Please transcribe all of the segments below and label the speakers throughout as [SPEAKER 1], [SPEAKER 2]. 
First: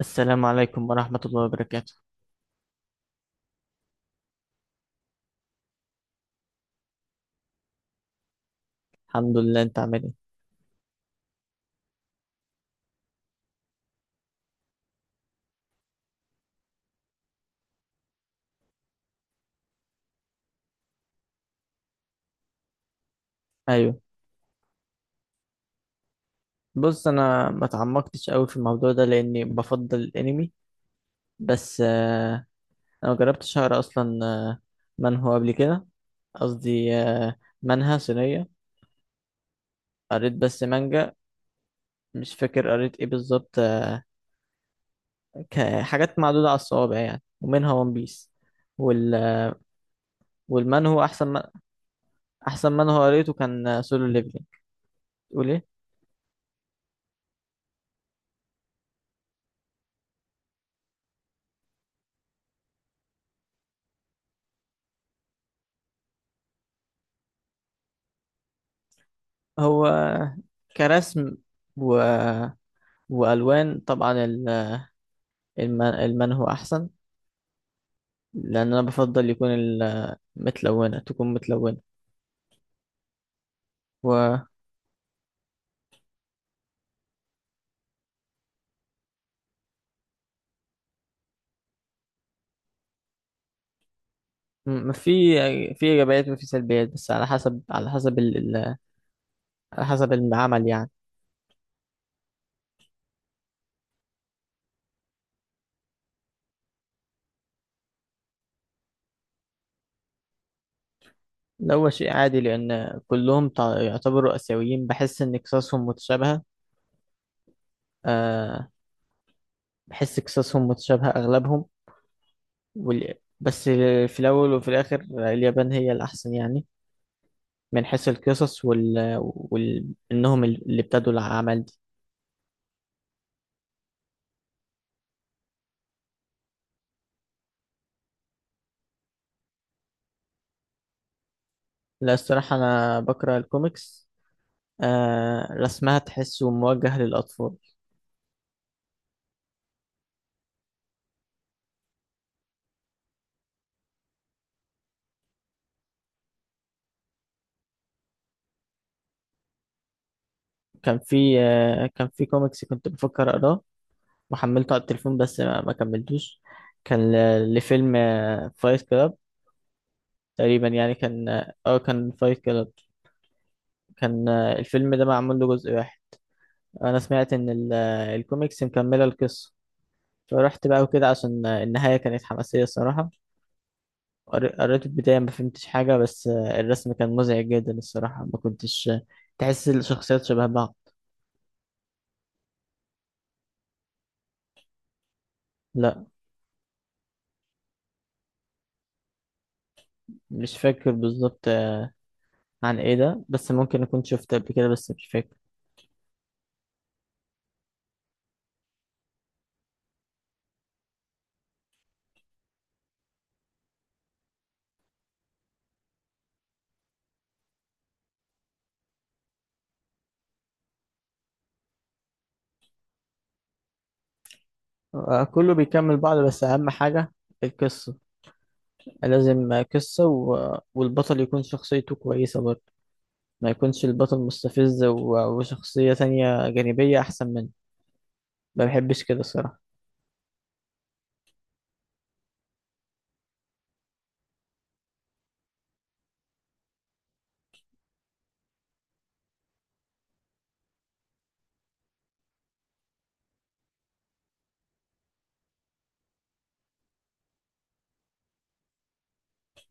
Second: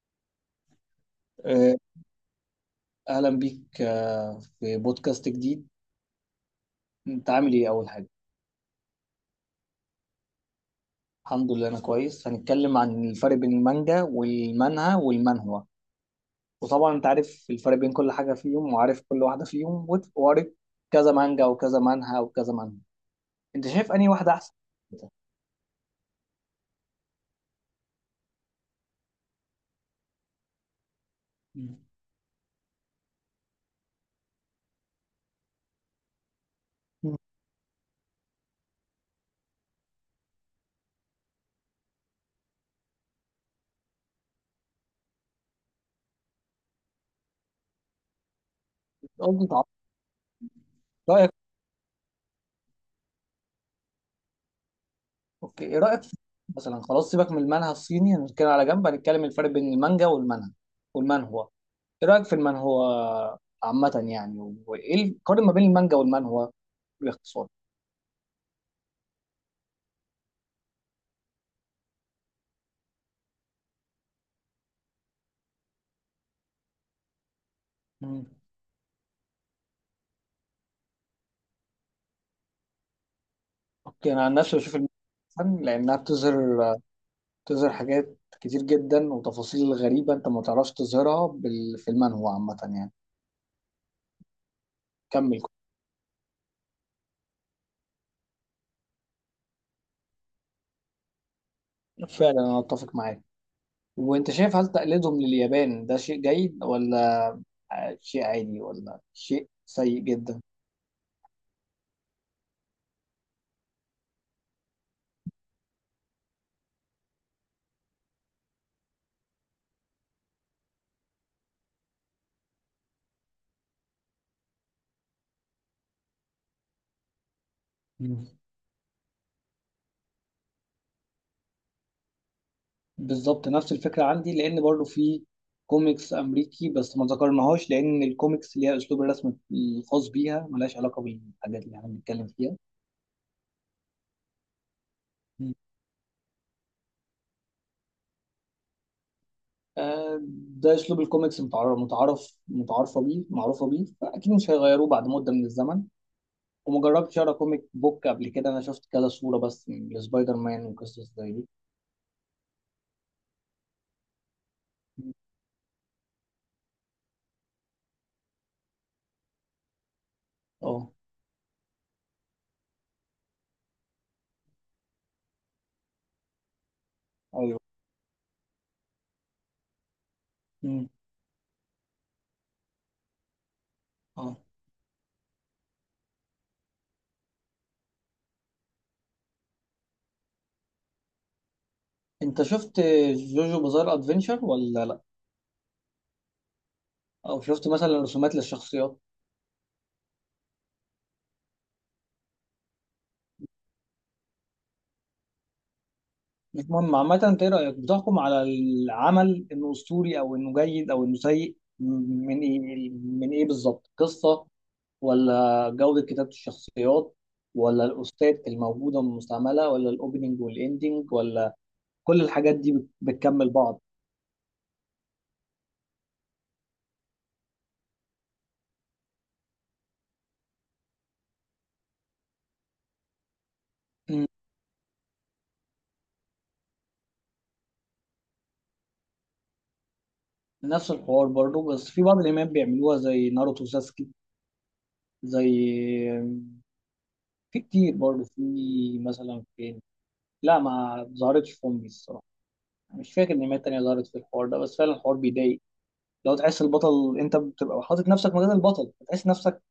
[SPEAKER 1] السلام عليكم ورحمة الله
[SPEAKER 2] آه،
[SPEAKER 1] وبركاته.
[SPEAKER 2] أهلا بيك في بودكاست جديد. أنت عامل إيه أول حاجة؟
[SPEAKER 1] الحمد لله، انت عامل ايه؟
[SPEAKER 2] الحمد لله، أنا كويس. هنتكلم عن الفرق بين المانجا والمانهوا والمانهوا. وطبعا أنت عارف الفرق بين كل حاجة فيهم وعارف كل واحدة فيهم، وقريت كذا مانجا وكذا مانهوا وكذا مانهوا. أنت شايف
[SPEAKER 1] ايوه.
[SPEAKER 2] أنهي واحدة أحسن؟
[SPEAKER 1] بص، انا ما اتعمقتش قوي في الموضوع ده لاني بفضل الانمي.
[SPEAKER 2] مم.
[SPEAKER 1] بس انا ما جربتش اقرا اصلا منهو قبل كده. قصدي منهى صينية. قريت بس مانجا. مش فاكر قريت ايه بالظبط حاجات معدودة على الصوابع يعني، ومنها ون بيس. وال
[SPEAKER 2] قصدي أنت،
[SPEAKER 1] والمانهو احسن
[SPEAKER 2] رأيك.
[SPEAKER 1] احسن منهو قريته كان سولو ليفلينج. تقول
[SPEAKER 2] أوكي،
[SPEAKER 1] ايه؟
[SPEAKER 2] إيه رأيك في- مثلا خلاص، سيبك من المانهوا الصيني. هنتكلم على جنب، هنتكلم الفرق بين المانجا والمانهوا والمانهوا. ايه رايك في المانهوا عامه يعني، وايه القارن ما بين المانجا والمانهوا باختصار؟
[SPEAKER 1] هو كرسم و... والوان طبعا، المنهو احسن.
[SPEAKER 2] مم.
[SPEAKER 1] لان انا بفضل يكون متلونه، تكون متلونه.
[SPEAKER 2] اوكي، انا عن
[SPEAKER 1] و
[SPEAKER 2] نفسي بشوف المانهوا لانها بتظهر حاجات كتير جدا وتفاصيل غريبه انت ما تعرفش تظهرها في المانهوا عامه يعني.
[SPEAKER 1] في
[SPEAKER 2] كمل.
[SPEAKER 1] في ايجابيات وفي سلبيات، بس على حسب العمل يعني.
[SPEAKER 2] فعلا انا اتفق معاك. وانت شايف هل تقليدهم لليابان ده شيء جيد، ولا شيء عادي، ولا شيء سيء جدا؟
[SPEAKER 1] لو هو شيء عادي لان كلهم يعتبروا اسيويين، بحس ان قصصهم متشابهه. أه بحس قصصهم متشابهه اغلبهم. وال... بس في الاول وفي الاخر اليابان هي الاحسن يعني، من حيث القصص انهم اللي ابتدوا العمل.
[SPEAKER 2] بالظبط نفس الفكرة عندي، لأن برضو في كوميكس أمريكي بس ما ذكرناهاش، لأن الكوميكس ليها أسلوب الرسم الخاص بيها، ملهاش علاقة بالحاجات اللي احنا
[SPEAKER 1] لا،
[SPEAKER 2] بنتكلم فيها.
[SPEAKER 1] الصراحة أنا بقرأ الكوميكس. آه
[SPEAKER 2] مم.
[SPEAKER 1] رسمها تحسه موجه للأطفال.
[SPEAKER 2] آه، ده أسلوب الكوميكس، متعارفة بيه، معروفة بيه، فأكيد مش هيغيروه بعد مدة من الزمن. وما جربتش أقرأ كوميك بوك قبل كده، أنا شفت كذا صورة بس لسبايدر مان
[SPEAKER 1] كان
[SPEAKER 2] وقصص زي
[SPEAKER 1] في
[SPEAKER 2] دي.
[SPEAKER 1] آه كان في كوميكس كنت بفكر أقراه وحملته على
[SPEAKER 2] مم.
[SPEAKER 1] التليفون، بس ما كملتوش. كان لفيلم فايت كلاب تقريبا،
[SPEAKER 2] أه.
[SPEAKER 1] يعني كان فايت كلاب. كان الفيلم ده معمول له جزء واحد. أنا سمعت إن
[SPEAKER 2] ايوه.
[SPEAKER 1] الكوميكس مكملة القصة. فرحت بقى
[SPEAKER 2] مم.
[SPEAKER 1] وكده، عشان النهاية كانت حماسية الصراحة.
[SPEAKER 2] أه.
[SPEAKER 1] قريت البداية ما فهمتش حاجة، بس الرسم كان مزعج جدا الصراحة، ما كنتش تحس الشخصيات شبه بعض.
[SPEAKER 2] أنت شفت جوجو بازار أدفنشر ولا لأ؟
[SPEAKER 1] لا،
[SPEAKER 2] أو شفت مثلا رسومات للشخصيات؟
[SPEAKER 1] مش فاكر بالظبط عن ايه ده، بس ممكن اكون شفت قبل كده بس مش فاكر.
[SPEAKER 2] مش مهم عامة. انت ايه رأيك، بتحكم على العمل انه اسطوري او انه جيد او انه سيء من ايه؟ من ايه بالظبط؟ قصة، ولا جودة كتابة الشخصيات، ولا الأستاذ الموجودة المستعملة، ولا الأوبننج والإندنج، ولا كل الحاجات دي بتكمل بعض؟
[SPEAKER 1] كله بيكمل بعض، بس اهم حاجة القصة. لازم قصة، والبطل يكون شخصيته كويسة برضه. ما يكونش البطل
[SPEAKER 2] مم.
[SPEAKER 1] مستفز وشخصية تانية جانبية احسن منه. ما بحبش كده الصراحة.
[SPEAKER 2] نفس الحوار برضه، بس في بعض الأنميات بيعملوها زي ناروتو ساسكي، زي، في كتير برضه، في مثلا فين. لا، ما ظهرتش في أمي الصراحة. مش فاكر أنميات تانية ظهرت في الحوار ده، بس فعلا الحوار بيضايق. لو تحس البطل، انت بتبقى حاطط نفسك مكان البطل، بتحس نفسك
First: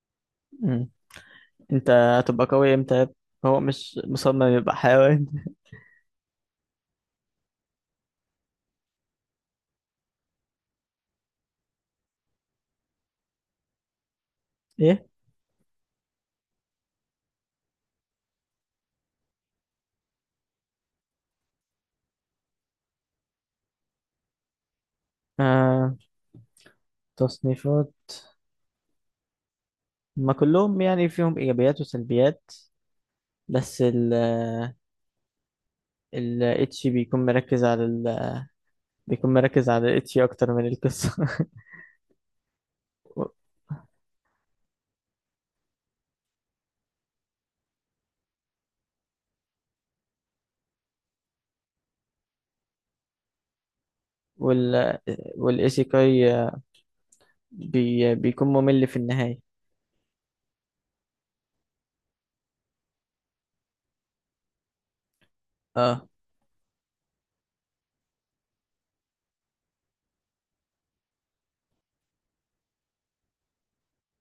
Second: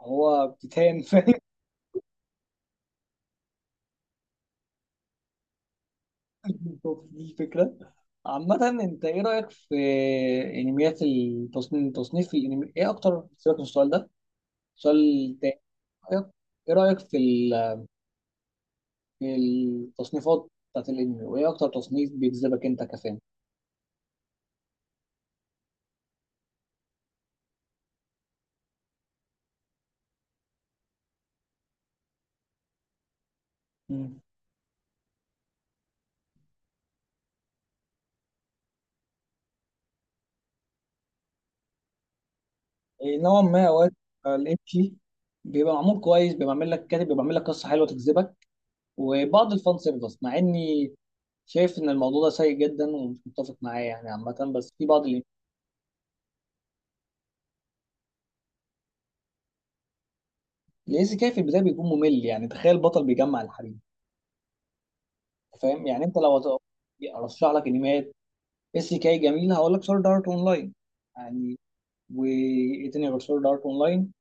[SPEAKER 2] هو
[SPEAKER 1] مم.
[SPEAKER 2] بتتهان فاهم؟
[SPEAKER 1] انت هتبقى قوي امتى؟ هو مش مصمم يبقى حيوان.
[SPEAKER 2] دي الفكره. عامة انت ايه رأيك في انميات التصنيف، تصنيف الانمي ايه اكتر؟ سيبك من السؤال ده،
[SPEAKER 1] ايه؟
[SPEAKER 2] السؤال تاني. ايه رأيك، في في التصنيفات بتاعت الانمي، وايه اكتر تصنيف بيجذبك انت كفان؟
[SPEAKER 1] آه تصنيفات. ما كلهم يعني فيهم ايجابيات وسلبيات. بس ال
[SPEAKER 2] مم.
[SPEAKER 1] ال اتش بيكون مركز على الاتش اكتر من القصه.
[SPEAKER 2] إيه نوعا ما، اوقات الانمي بيبقى معمول كويس، بيبقى عامل لك كاتب، بيبقى عامل لك قصة حلوة تجذبك، وبعض الفان سيرفيس، مع اني شايف ان الموضوع ده سيء جدا ومش متفق معاه يعني عامه، بس في
[SPEAKER 1] وال
[SPEAKER 2] بعض
[SPEAKER 1] والايسيكاي بيكون ممل في النهايه.
[SPEAKER 2] الايزي كاي في البدايه بيكون ممل. يعني تخيل بطل بيجمع الحريم. فاهم يعني؟
[SPEAKER 1] اه.
[SPEAKER 2] انت لو ارشح لك انميات اس كاي جميل، هقول لك سورد ارت اونلاين يعني. وايه تاني غير سورد ارت اونلاين؟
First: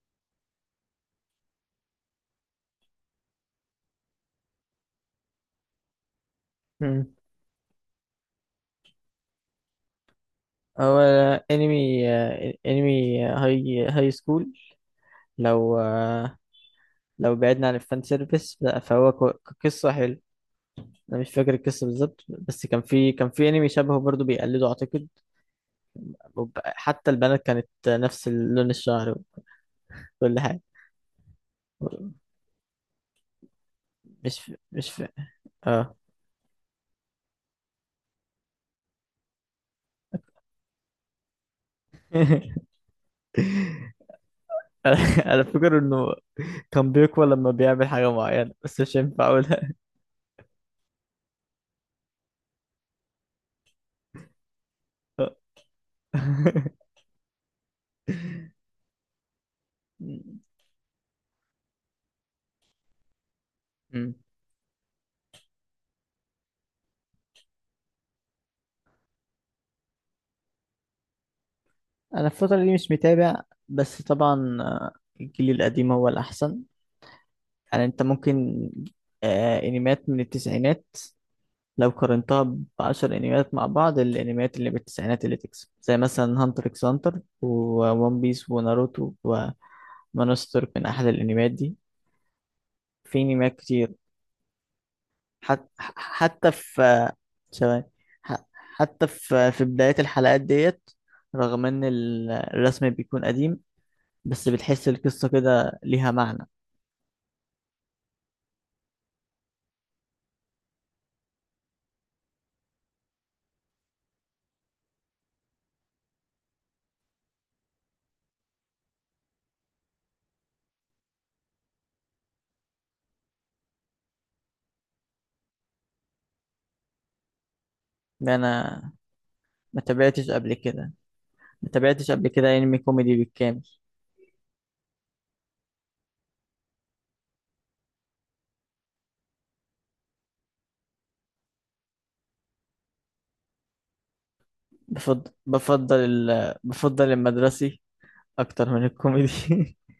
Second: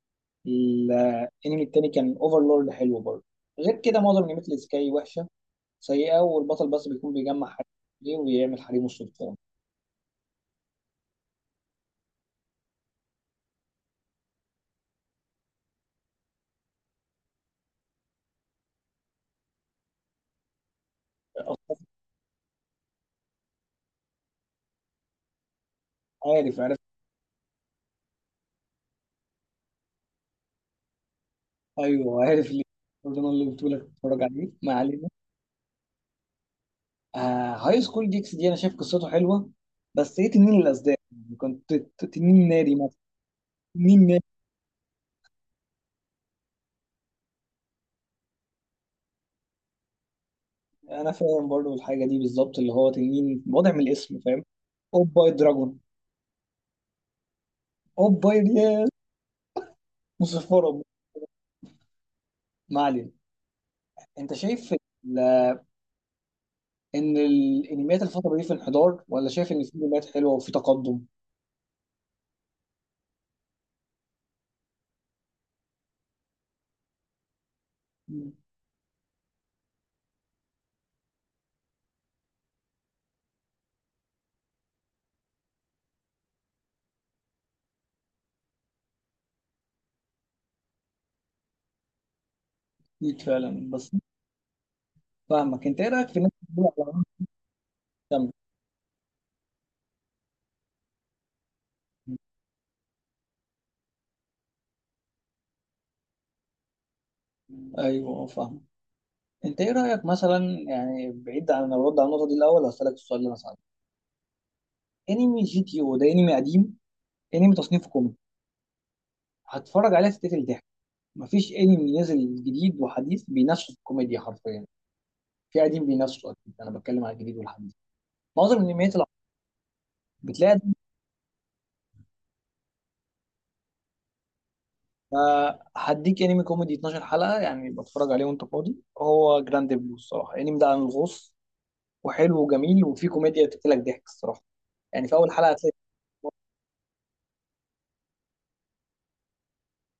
[SPEAKER 2] الانمي التاني كان اوفرلورد، حلو برضه. غير كده معظم انميات الاس كاي وحشه سيئه، والبطل بس
[SPEAKER 1] مم.
[SPEAKER 2] بيكون بيجمع حريم ليه، ويعمل حريمه السلطان.
[SPEAKER 1] هو انمي انمي هاي سكول، لو آه، لو بعدنا عن الفان سيرفيس لا، فهو قصه حلوه. انا مش فاكر القصه بالظبط، بس كان في انمي شبهه برضو بيقلده اعتقد.
[SPEAKER 2] عارف، عارف.
[SPEAKER 1] حتى البنات كانت نفس لون الشعر وكل حاجة.
[SPEAKER 2] ايوه عارف، ليه برضه انا اللي بتقول لك تتفرج
[SPEAKER 1] مش
[SPEAKER 2] عليه.
[SPEAKER 1] ف...
[SPEAKER 2] ما
[SPEAKER 1] مش ف...
[SPEAKER 2] علينا.
[SPEAKER 1] اه
[SPEAKER 2] آه، هاي سكول جيكس دي انا شايف قصته حلوه، بس ايه تنين الاسدان يعني؟ كنت تنين ناري مثلا. تنين ناري.
[SPEAKER 1] انا فاكر انه كان بيقوى لما بيعمل حاجة معينة، بس مش هينفع اقولها.
[SPEAKER 2] انا فاهم برضو الحاجه دي بالظبط، اللي هو تنين واضح من الاسم، فاهم؟ اوباي
[SPEAKER 1] آه.
[SPEAKER 2] دراجون. اوباي يا مصفره. ما علينا.
[SPEAKER 1] أمم.
[SPEAKER 2] انت شايف ان الانميات الفتره دي في انحدار، ولا شايف ان في انميات حلوه وفي تقدم؟
[SPEAKER 1] انا الفترة دي مش متابع، بس طبعا الجيل القديم هو الاحسن. يعني انت
[SPEAKER 2] مم.
[SPEAKER 1] ممكن انميات من التسعينات لو قارنتها بعشر انميات، مع بعض الانميات اللي بالتسعينات اللي تكسب زي مثلا هانتر اكس هانتر وون بيس وناروتو ومانستر من احلى الانميات دي.
[SPEAKER 2] اكيد
[SPEAKER 1] في
[SPEAKER 2] فعلا،
[SPEAKER 1] انميات
[SPEAKER 2] بس
[SPEAKER 1] كتير. حت...
[SPEAKER 2] فاهمك. انت ايه رايك في الناس
[SPEAKER 1] حتى
[SPEAKER 2] اللي بتقول على العالم
[SPEAKER 1] في ثواني
[SPEAKER 2] الشامل؟
[SPEAKER 1] ح- حتى في بداية الحلقات ديت، رغم ان الرسم بيكون قديم، بس بتحس القصة كده ليها معنى.
[SPEAKER 2] ايوه فاهم. انت ايه رايك مثلا، يعني بعيد عن الرد على النقطه دي الاول هسالك السؤال ده. مثلا انمي جي تي او ده انمي قديم، انمي تصنيفه كوميدي، هتفرج عليه تتقتل ضحك. مفيش انمي نزل جديد وحديث بينافسوا في الكوميديا حرفيا. في قديم بينافسوا اكيد، انا بتكلم على الجديد والحديث.
[SPEAKER 1] انا
[SPEAKER 2] معظم الانميات اللي
[SPEAKER 1] ما تابعتش قبل
[SPEAKER 2] بتلاقي.
[SPEAKER 1] كده، ما تابعتش قبل كده انمي كوميدي بالكامل.
[SPEAKER 2] هديك انمي كوميدي 12 حلقه يعني، بتفرج عليه وانت فاضي. هو جراند بلو الصراحه، الانمي ده عن الغوص، وحلو وجميل، وفيه كوميديا تقتلك ضحك الصراحه. يعني في اول حلقه هتلاقي
[SPEAKER 1] بفضل المدرسي اكتر من الكوميدي.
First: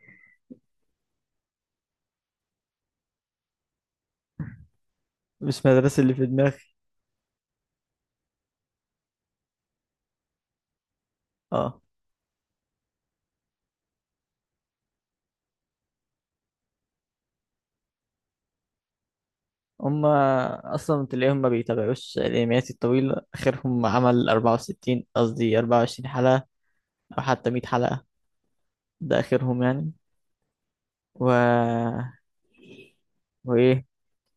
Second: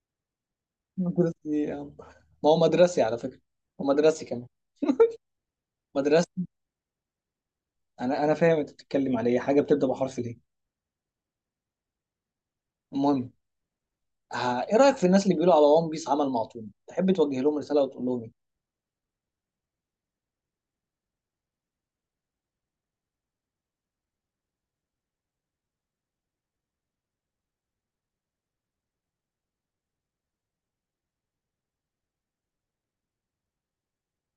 [SPEAKER 2] مدرسي إيه يا عم؟ ما هو مدرسي على فكره، ومدرسي كمان.
[SPEAKER 1] مش مدرسة اللي في
[SPEAKER 2] مدرسي.
[SPEAKER 1] دماغي.
[SPEAKER 2] انا فاهم انت بتتكلم على ايه، حاجه بتبدا بحرف ليه.
[SPEAKER 1] اه.
[SPEAKER 2] المهم. ايه رايك في الناس اللي بيقولوا على ون بيس عمل معطوب؟ تحب توجه لهم رساله وتقول لهم ايه؟
[SPEAKER 1] هما اصلا تلاقيهم ما بيتابعوش الانميات الطويلة. اخرهم عمل 64 قصدي 24 حلقة، او حتى 100 حلقة ده اخرهم يعني. و وايه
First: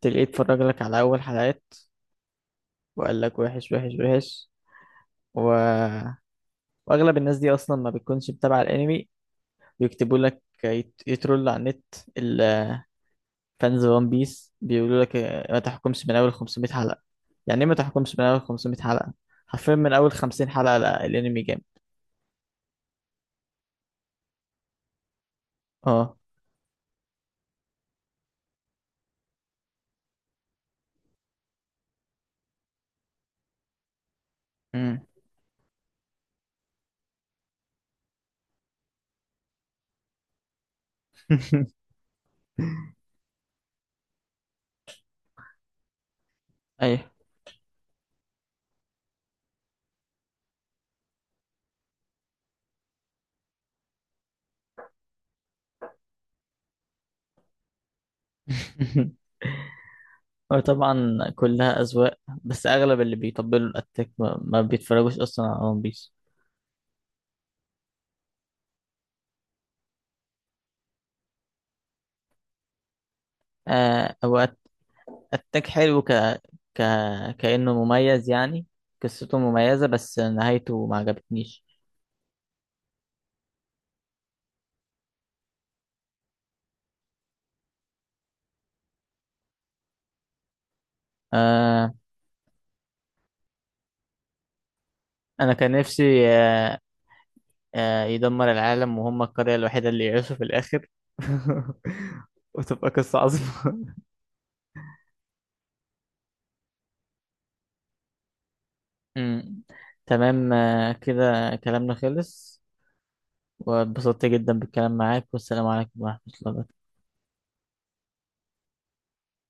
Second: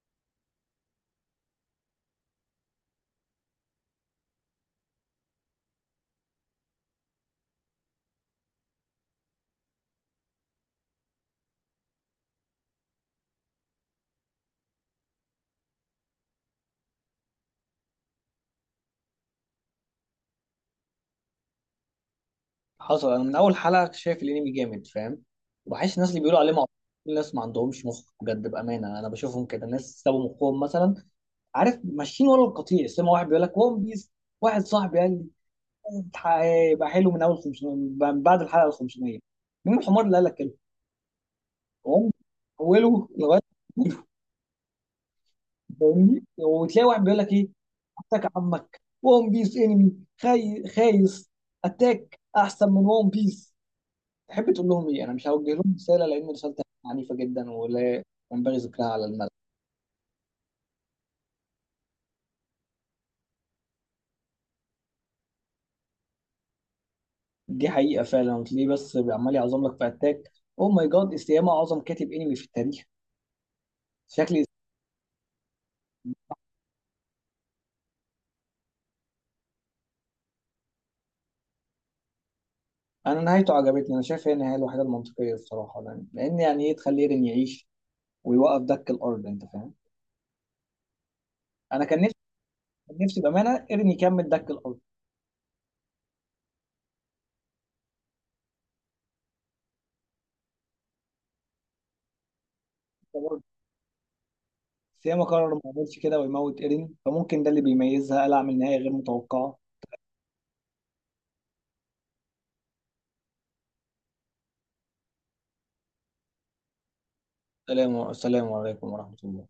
[SPEAKER 1] تلاقيه اتفرج لك على اول حلقات وقال لك وحش وحش وحش، و... واغلب الناس دي اصلا ما بتكونش متابعة الانمي. بيكتبوا لك يترول على النت. فانز ون بيس بيقولوا لك ما تحكمش من اول 500 حلقة. يعني ايه ما تحكمش من اول 500 حلقة؟ حرفيا من اول 50 حلقة، لا الانمي جامد.
[SPEAKER 2] حصل، انا من اول حلقه شايف الانمي جامد فاهم. وبحس الناس
[SPEAKER 1] اه.
[SPEAKER 2] اللي بيقولوا عليه معطوب الناس ما عندهمش مخ بجد بامانه، انا بشوفهم كده ناس سابوا مخهم مثلا. عارف، ماشيين ورا القطيع سمع واحد بيقول لك ون بيس. واحد صاحبي
[SPEAKER 1] مم.
[SPEAKER 2] قال لي هيبقى حلو من اول 500، من بعد الحلقه ال 500. مين الحمار اللي قال لك كده؟ ون بيس، اوله لغايه فاهمني؟ وتلاقي واحد
[SPEAKER 1] ايوه.
[SPEAKER 2] بيقول لك ايه، اتاك عمك، ون بيس انمي خايس، اتاك احسن من ون بيس. تحب تقول لهم ايه؟ انا مش هوجه لهم رساله لان رسالتي عنيفه جدا ولا ينبغي ذكرها على الملأ.
[SPEAKER 1] وطبعا كلها أذواق، بس أغلب اللي بيطبلوا الأتاك ما بيتفرجوش أصلا على ون بيس.
[SPEAKER 2] دي حقيقه فعلا، وتلاقيه بس عمال يعظم لك في اتاك، او ماي جاد استياما اعظم كاتب انمي في التاريخ
[SPEAKER 1] آه
[SPEAKER 2] شكلي.
[SPEAKER 1] هو أت- أتاك حلو ك... كأنه مميز يعني. قصته مميزة، بس نهايته ما عجبتنيش.
[SPEAKER 2] انا نهايته عجبتني، انا شايف هي النهايه الوحيده المنطقيه بصراحه يعني. لان يعني ايه تخلي ايرين يعيش ويوقف دك الارض، انت فاهم. انا
[SPEAKER 1] آه.
[SPEAKER 2] كان نفسي بامانه ايرين يكمل دك
[SPEAKER 1] أنا كان نفسي يدمر العالم وهم القرية الوحيدة اللي يعيشوا في الآخر. وتبقى قصة
[SPEAKER 2] الارض.
[SPEAKER 1] عظيمة.
[SPEAKER 2] سيما قرر ما يعملش كده ويموت ايرين، فممكن ده اللي بيميزها، قال اعمل نهاية غير متوقعة.
[SPEAKER 1] أمم. تمام كده كلامنا خلص، واتبسطت جدا بالكلام معاك. والسلام عليكم ورحمة الله وبركاته.
[SPEAKER 2] سلام، سلام عليكم ورحمة الله.